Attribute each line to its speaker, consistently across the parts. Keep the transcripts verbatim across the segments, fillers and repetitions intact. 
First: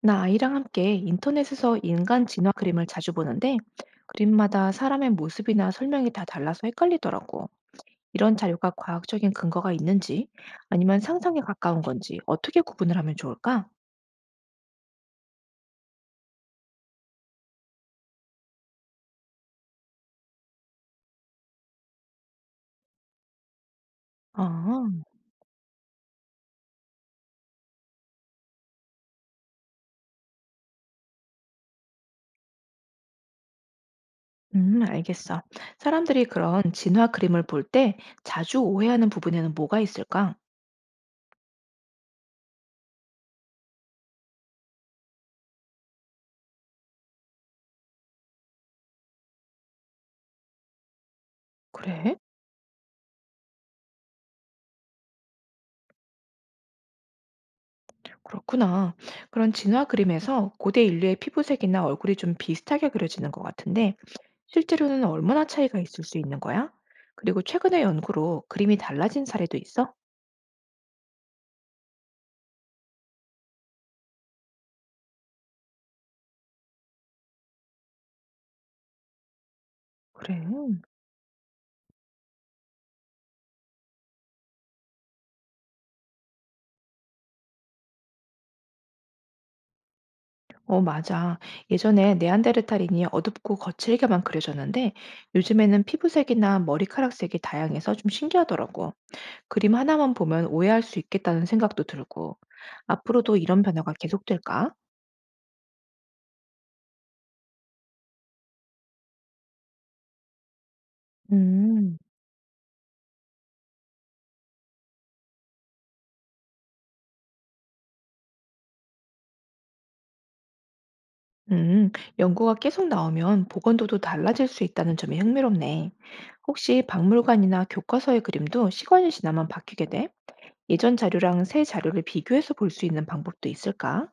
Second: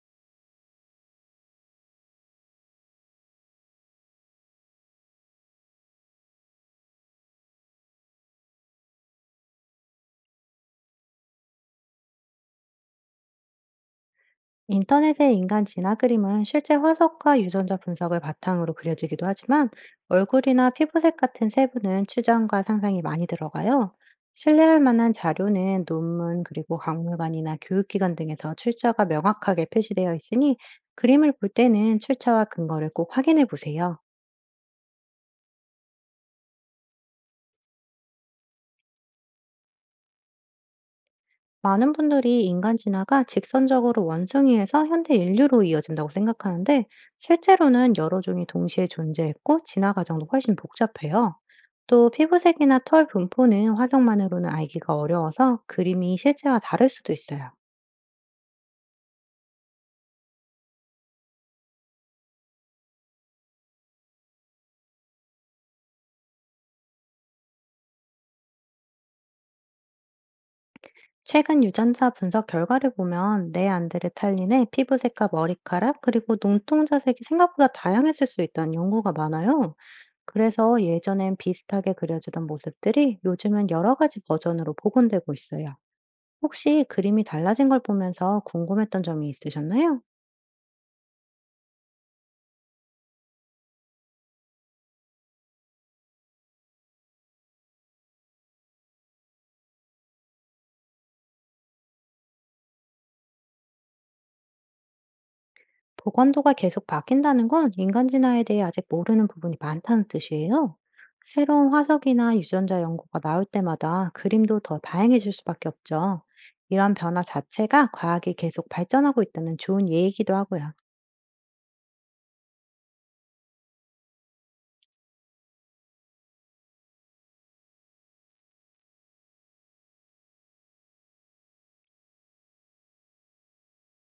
Speaker 1: 나 아이랑 함께 인터넷에서 인간 진화 그림을 자주 보는데 그림마다 사람의 모습이나 설명이 다 달라서 헷갈리더라고. 이런 자료가 과학적인 근거가 있는지 아니면 상상에 가까운 건지 어떻게 구분을 하면 좋을까?
Speaker 2: 인터넷의 인간 진화 그림은 실제 화석과 유전자 분석을 바탕으로 그려지기도 하지만 얼굴이나 피부색 같은 세부는 추정과 상상이 많이 들어가요. 신뢰할
Speaker 1: 어,
Speaker 2: 만한 자료는 논문, 그리고 박물관이나 교육기관 등에서 출처가 명확하게 표시되어 있으니 그림을 볼 때는 출처와 근거를 꼭 확인해 보세요.
Speaker 1: 음, 알겠어. 사람들이 그런 진화 그림을 볼 때 자주 오해하는 부분에는 뭐가 있을까?
Speaker 2: 많은 분들이 인간 진화가 직선적으로 원숭이에서 현대 인류로 이어진다고 생각하는데 실제로는 여러 종이 동시에 존재했고 진화 과정도 훨씬 복잡해요. 또
Speaker 1: 그래?
Speaker 2: 피부색이나 털 분포는 화석만으로는 알기가 어려워서 그림이 실제와 다를 수도 있어요.
Speaker 1: 그렇구나. 그런 진화 그림에서 고대 인류의 피부색이나 얼굴이 좀 비슷하게 그려지는 것 같은데 실제로는 얼마나 차이가 있을 수 있는 거야? 그리고 최근의 연구로 그림이 달라진 사례도 있어?
Speaker 2: 최근 유전자 분석 결과를 보면 네안데르탈린의 피부색과 머리카락 그리고 눈동자색이 생각보다 다양했을 수 있다는 연구가 많아요.
Speaker 1: 그래.
Speaker 2: 그래서 예전엔 비슷하게 그려지던 모습들이 요즘은 여러 가지 버전으로 복원되고 있어요. 혹시 그림이 달라진 걸 보면서 궁금했던 점이 있으셨나요?
Speaker 1: 어, 맞아. 예전에 네안데르탈인이 어둡고 거칠게만 그려졌는데 요즘에는 피부색이나 머리카락색이 다양해서 좀 신기하더라고. 그림 하나만 보면 오해할 수 있겠다는 생각도 들고. 앞으로도 이런 변화가 계속될까?
Speaker 2: 복원도가 계속 바뀐다는 건 인간 진화에 대해 아직 모르는 부분이 많다는 뜻이에요. 새로운
Speaker 1: 음,
Speaker 2: 화석이나 유전자 연구가 나올 때마다 그림도 더 다양해질 수밖에 없죠. 이런 변화 자체가 과학이 계속 발전하고 있다는 좋은 예이기도 하고요.
Speaker 1: 음, 연구가 계속 나오면 보건도도 달라질 수 있다는 점이 흥미롭네. 혹시 박물관이나 교과서의 그림도 시간이 지나면 바뀌게 돼? 예전 자료랑 새 자료를 비교해서 볼 수 있는 방법도 있을까?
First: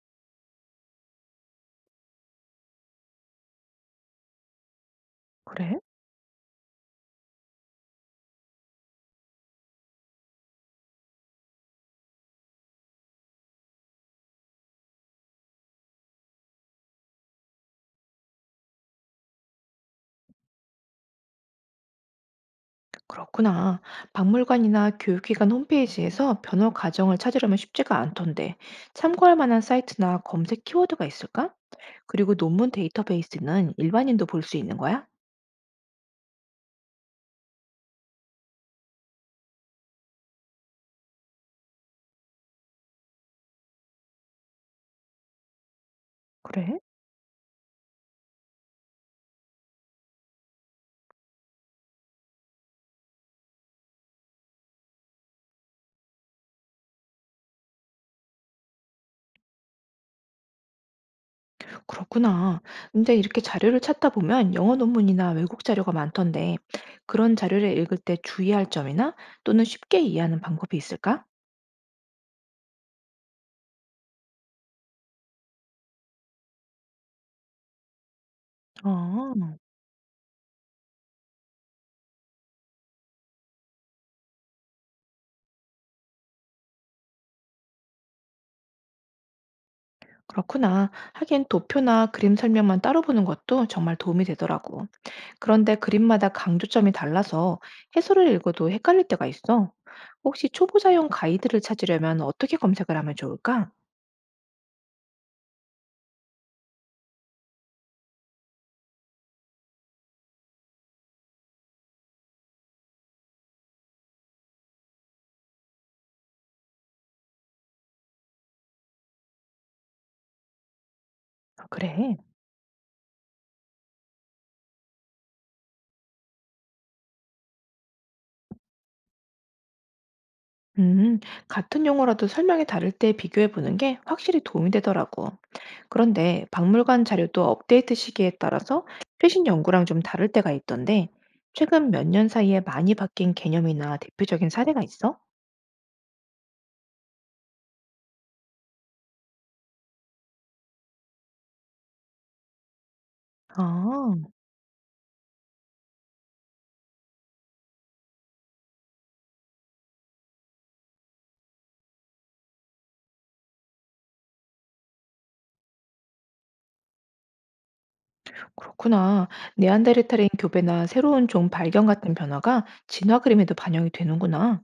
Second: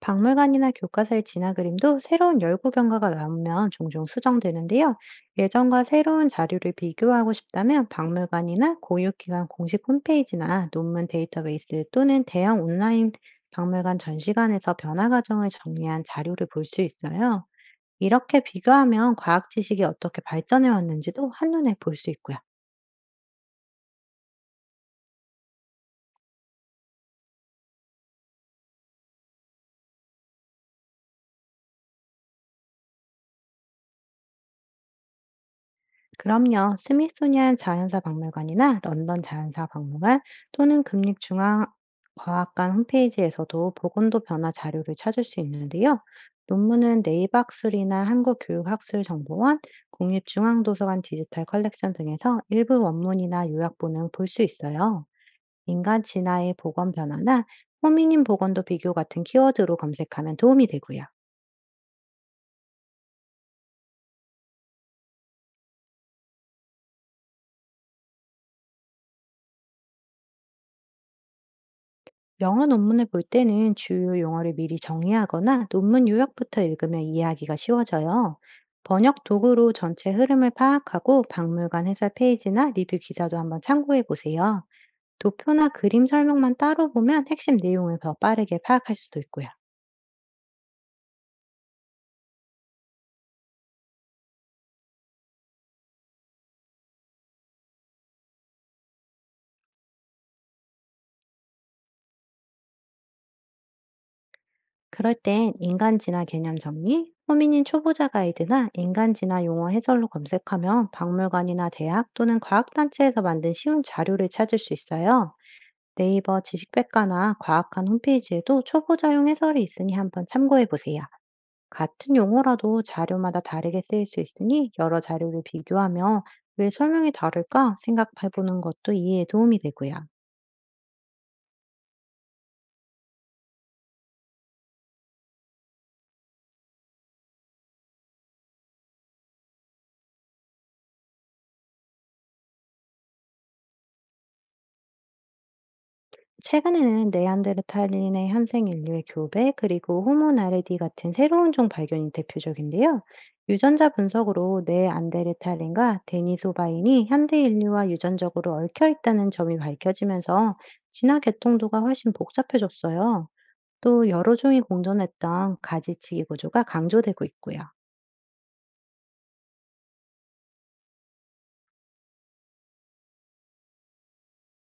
Speaker 2: 박물관이나 교과서의 진화 그림도 새로운 열구 경과가 나오면 종종 수정되는데요.
Speaker 1: 그래?
Speaker 2: 예전과 새로운 자료를 비교하고 싶다면 박물관이나 고유기관 공식 홈페이지나 논문 데이터베이스 또는 대형 온라인 박물관 전시관에서 변화 과정을 정리한 자료를 볼 수 있어요. 이렇게 비교하면 과학 지식이 어떻게 발전해 왔는지도 한눈에 볼 수 있고요.
Speaker 1: 그렇구나. 박물관이나 교육기관 홈페이지에서 변호 과정을 찾으려면 쉽지가 않던데, 참고할 만한 사이트나 검색 키워드가 있을까? 그리고 논문 데이터베이스는 일반인도 볼 수 있는 거야?
Speaker 2: 그럼요. 스미소니안 자연사 박물관이나 런던 자연사 박물관 또는 국립중앙과학관 홈페이지에서도 보건도 변화 자료를 찾을 수 있는데요.
Speaker 1: 그래?
Speaker 2: 논문은 네이버학술이나 한국교육학술정보원, 국립중앙도서관 디지털 컬렉션 등에서 일부 원문이나 요약본을 볼 수 있어요. 인간 진화의 보건 변화나 호미닌 보건도 비교 같은 키워드로 검색하면 도움이 되고요.
Speaker 1: 그렇구나. 근데 이렇게 자료를 찾다 보면 영어 논문이나 외국 자료가 많던데, 그런 자료를 읽을 때 주의할 점이나 또는 쉽게 이해하는 방법이 있을까?
Speaker 2: 영어 논문을 볼 때는 주요 용어를 미리 정리하거나 논문 요약부터 읽으면 이해하기가 쉬워져요. 번역
Speaker 1: 어.
Speaker 2: 도구로 전체 흐름을 파악하고 박물관 해설 페이지나 리뷰 기사도 한번 참고해 보세요. 도표나 그림 설명만 따로 보면 핵심 내용을 더 빠르게 파악할 수도 있고요.
Speaker 1: 그렇구나. 하긴 도표나 그림 설명만 따로 보는 것도 정말 도움이 되더라고. 그런데 그림마다 강조점이 달라서 해설을 읽어도 헷갈릴 때가 있어. 혹시 초보자용 가이드를 찾으려면 어떻게 검색을 하면 좋을까?
Speaker 2: 그럴 땐 인간지나 개념 정리, 호민인 초보자 가이드나 인간지나 용어 해설로 검색하면 박물관이나 대학 또는 과학단체에서 만든 쉬운 자료를 찾을 수 있어요. 네이버 지식백과나 과학관 홈페이지에도 초보자용 해설이 있으니 한번 참고해 보세요.
Speaker 1: 아,
Speaker 2: 같은
Speaker 1: 그래.
Speaker 2: 용어라도 자료마다 다르게 쓰일 수 있으니 여러 자료를 비교하며 왜 설명이 다를까 생각해 보는 것도 이해에 도움이 되고요.
Speaker 1: 음, 같은 용어라도 설명이 다를 때 비교해 보는 게 확실히 도움이 되더라고. 그런데 박물관 자료도 업데이트 시기에 따라서 최신 연구랑 좀 다를 때가 있던데, 최근 몇 년 사이에 많이 바뀐 개념이나 대표적인 사례가 있어?
Speaker 2: 최근에는 네안데르탈인의 현생 인류의 교배 그리고 호모 나레디 같은 새로운 종 발견이 대표적인데요. 유전자
Speaker 1: 아.
Speaker 2: 분석으로 네안데르탈인과 데니소바인이 현대 인류와 유전적으로 얽혀 있다는 점이 밝혀지면서 진화 계통도가 훨씬 복잡해졌어요. 또 여러 종이 공존했던 가지치기 구조가 강조되고 있고요.
Speaker 1: 그렇구나. 네안데르탈인 교배나 새로운 종 발견 같은 변화가 진화 그림에도 반영이 되는구나.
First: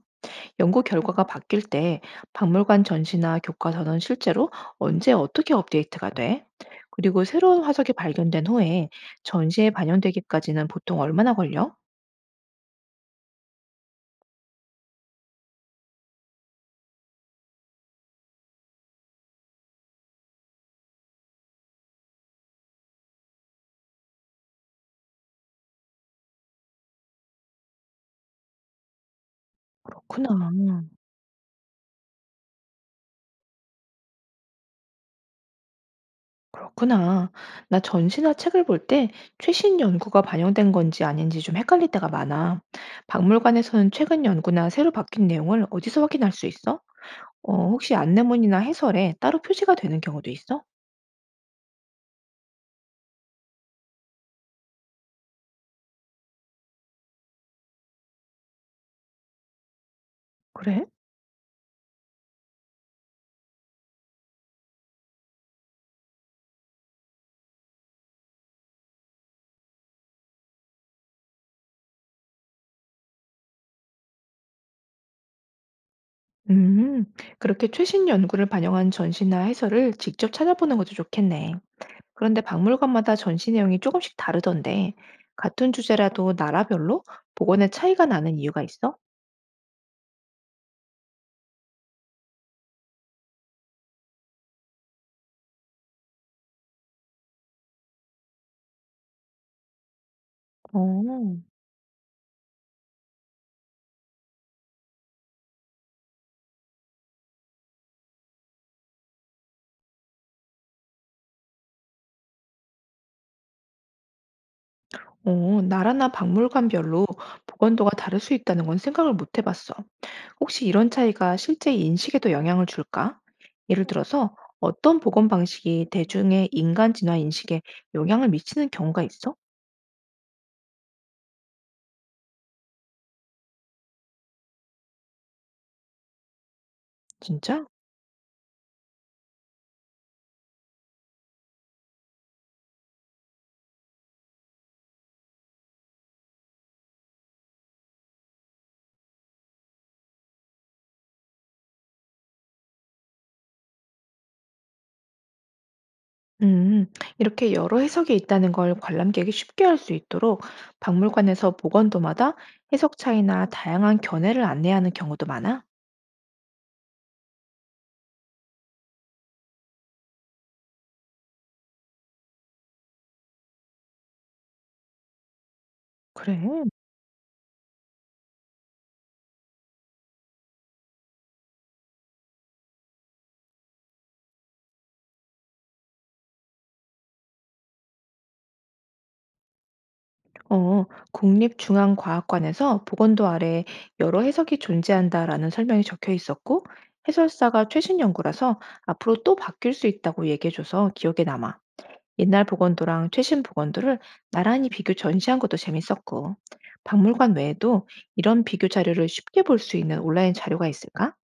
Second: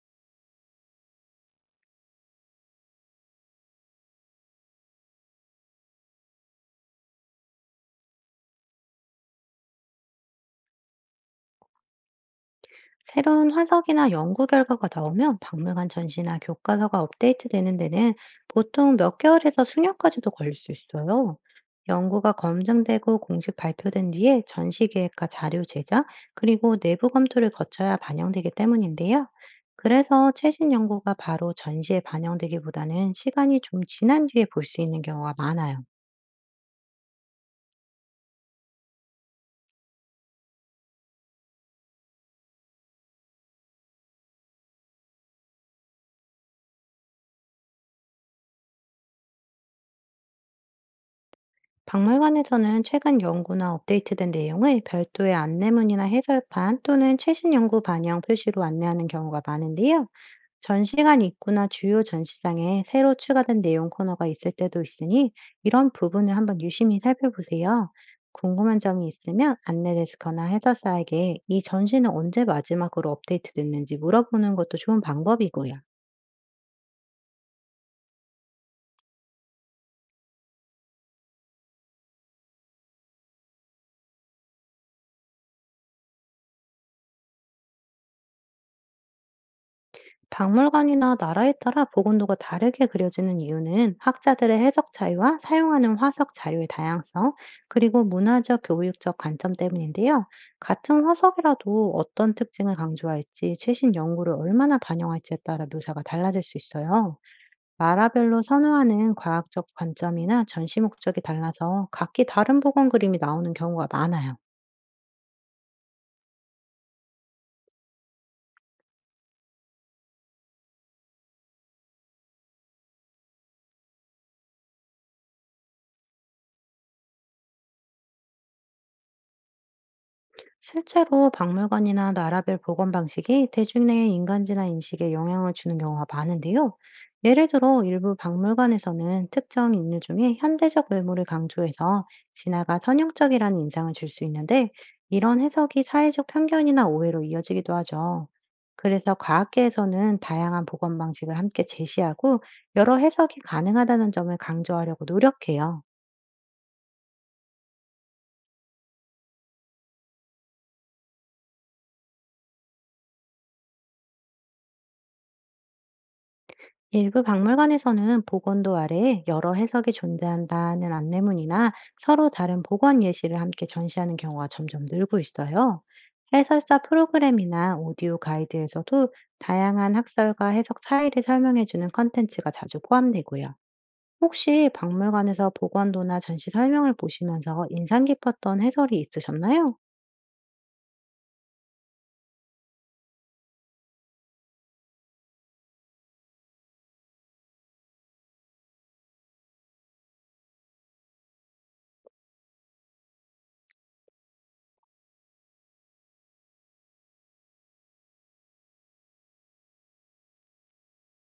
Speaker 1: 연구 결과가 바뀔 때 박물관 전시나 교과서는 실제로 언제 어떻게 업데이트가 돼? 그리고 새로운 화석이 발견된 후에 전시에 반영되기까지는 보통 얼마나 걸려?
Speaker 2: 새로운 화석이나 연구 결과가 나오면 박물관 전시나 교과서가 업데이트되는 데는 보통 몇 개월에서 수년까지도 걸릴 수 있어요. 연구가 검증되고 공식 발표된 뒤에 전시 계획과 자료 제작, 그리고 내부 검토를 거쳐야 반영되기 때문인데요. 그래서
Speaker 1: 그렇구나.
Speaker 2: 최신 연구가 바로 전시에 반영되기보다는 시간이 좀 지난 뒤에 볼 수 있는 경우가 많아요.
Speaker 1: 그렇구나. 나 전시나 책을 볼 때 최신 연구가 반영된 건지 아닌지 좀 헷갈릴 때가 많아. 박물관에서는 최근 연구나 새로 바뀐 내용을 어디서 확인할 수 있어? 어 혹시 안내문이나 해설에 따로 표시가 되는 경우도 있어?
Speaker 2: 박물관에서는 최근 연구나 업데이트된 내용을 별도의 안내문이나 해설판 또는 최신 연구 반영 표시로 안내하는 경우가 많은데요.
Speaker 1: 그래?
Speaker 2: 전시관 입구나 주요 전시장에 새로 추가된 내용 코너가 있을 때도 있으니 이런 부분을 한번 유심히 살펴보세요. 궁금한 점이 있으면 안내데스크나 해설사에게 이 전시는 언제 마지막으로 업데이트됐는지 물어보는 것도 좋은 방법이고요.
Speaker 1: 음, 그렇게 최신 연구를 반영한 전시나 해설을 직접 찾아보는 것도 좋겠네. 그런데 박물관마다 전시 내용이 조금씩 다르던데, 같은 주제라도 나라별로 복원의 차이가 나는 이유가 있어?
Speaker 2: 박물관이나 나라에 따라 복원도가 다르게 그려지는 이유는 학자들의 해석 차이와 사용하는 화석 자료의 다양성, 그리고 문화적, 교육적 관점 때문인데요. 같은
Speaker 1: 어.
Speaker 2: 화석이라도 어떤 특징을 강조할지, 최신 연구를 얼마나 반영할지에 따라 묘사가 달라질 수 있어요. 나라별로 선호하는 과학적 관점이나 전시 목적이 달라서 각기 다른 복원 그림이 나오는 경우가 많아요.
Speaker 1: 어, 나라나 박물관별로 복원도가 다를 수 있다는 건 생각을 못 해봤어. 혹시 이런 차이가 실제 인식에도 영향을 줄까? 예를 들어서 어떤 보건 방식이 대중의 인간 진화 인식에 영향을 미치는 경우가 있어?
Speaker 2: 실제로 박물관이나 나라별 보건 방식이 대중의 인간지나 인식에 영향을 주는 경우가 많은데요. 예를
Speaker 1: 진짜?
Speaker 2: 들어 일부 박물관에서는 특정 인물 중에 현대적 외모를 강조해서 진화가 선형적이라는 인상을 줄 수 있는데, 이런 해석이 사회적 편견이나 오해로 이어지기도 하죠. 그래서 과학계에서는 다양한 보건 방식을 함께 제시하고 여러 해석이 가능하다는 점을 강조하려고 노력해요.
Speaker 1: 음, 이렇게 여러 해석이 있다는 걸 관람객이 쉽게 알 수 있도록 박물관에서 보건도마다 해석 차이나 다양한 견해를 안내하는 경우도 많아?
Speaker 2: 일부 박물관에서는 복원도 아래에 여러 해석이 존재한다는 안내문이나 서로 다른 복원 예시를 함께 전시하는 경우가 점점 늘고 있어요.
Speaker 1: 그래.
Speaker 2: 해설사 프로그램이나 오디오 가이드에서도 다양한 학설과 해석 차이를 설명해주는 컨텐츠가 자주 포함되고요. 혹시 박물관에서 복원도나 전시 설명을 보시면서 인상 깊었던 해설이 있으셨나요?
Speaker 1: 어, 국립중앙과학관에서 보건도 아래 여러 해석이 존재한다라는 설명이 적혀 있었고, 해설사가 최신 연구라서 앞으로 또 바뀔 수 있다고 얘기해줘서 기억에 남아. 옛날 복원도랑 최신 복원도를 나란히 비교 전시한 것도 재밌었고, 박물관 외에도 이런 비교 자료를 쉽게 볼 수 있는 온라인 자료가 있을까?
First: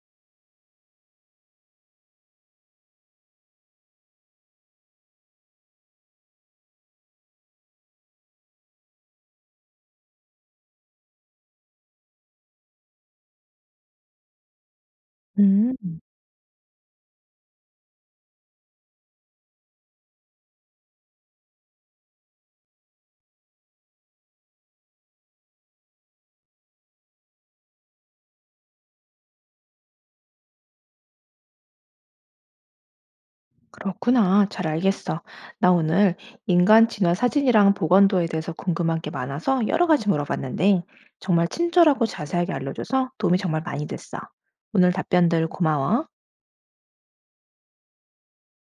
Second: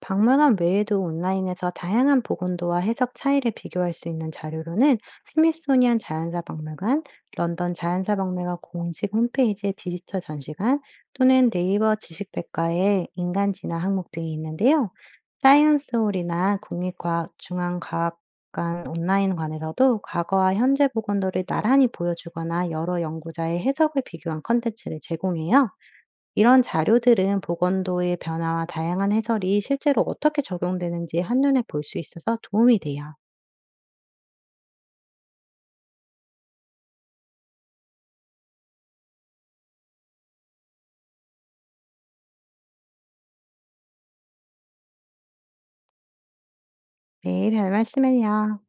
Speaker 2: 방문한 외에도 온라인에서 다양한 보건도와 해석 차이를 비교할 수 있는 자료로는 스미소니안 자연사 박물관, 런던 자연사 박물관 공식 홈페이지의 디지털 전시관 또는 네이버 지식백과의 인간 진화 항목 등이 있는데요.
Speaker 1: 음.
Speaker 2: 사이언스홀이나 국립과학중앙과학관 온라인관에서도 과거와 현재 보건도를 나란히 보여주거나 여러 연구자의 해석을 비교한 컨텐츠를 제공해요. 이런 자료들은 보건도의 변화와 다양한 해설이 실제로 어떻게 적용되는지 한눈에 볼 수 있어서 도움이 돼요.
Speaker 1: 그렇구나. 잘 알겠어. 나 오늘 인간 진화 사진이랑 보건도에 대해서 궁금한 게 많아서 여러 가지 물어봤는데 정말 친절하고 자세하게 알려줘서 도움이 정말 많이 됐어. 오늘 답변들 고마워.
Speaker 2: 네, 별 말씀을요.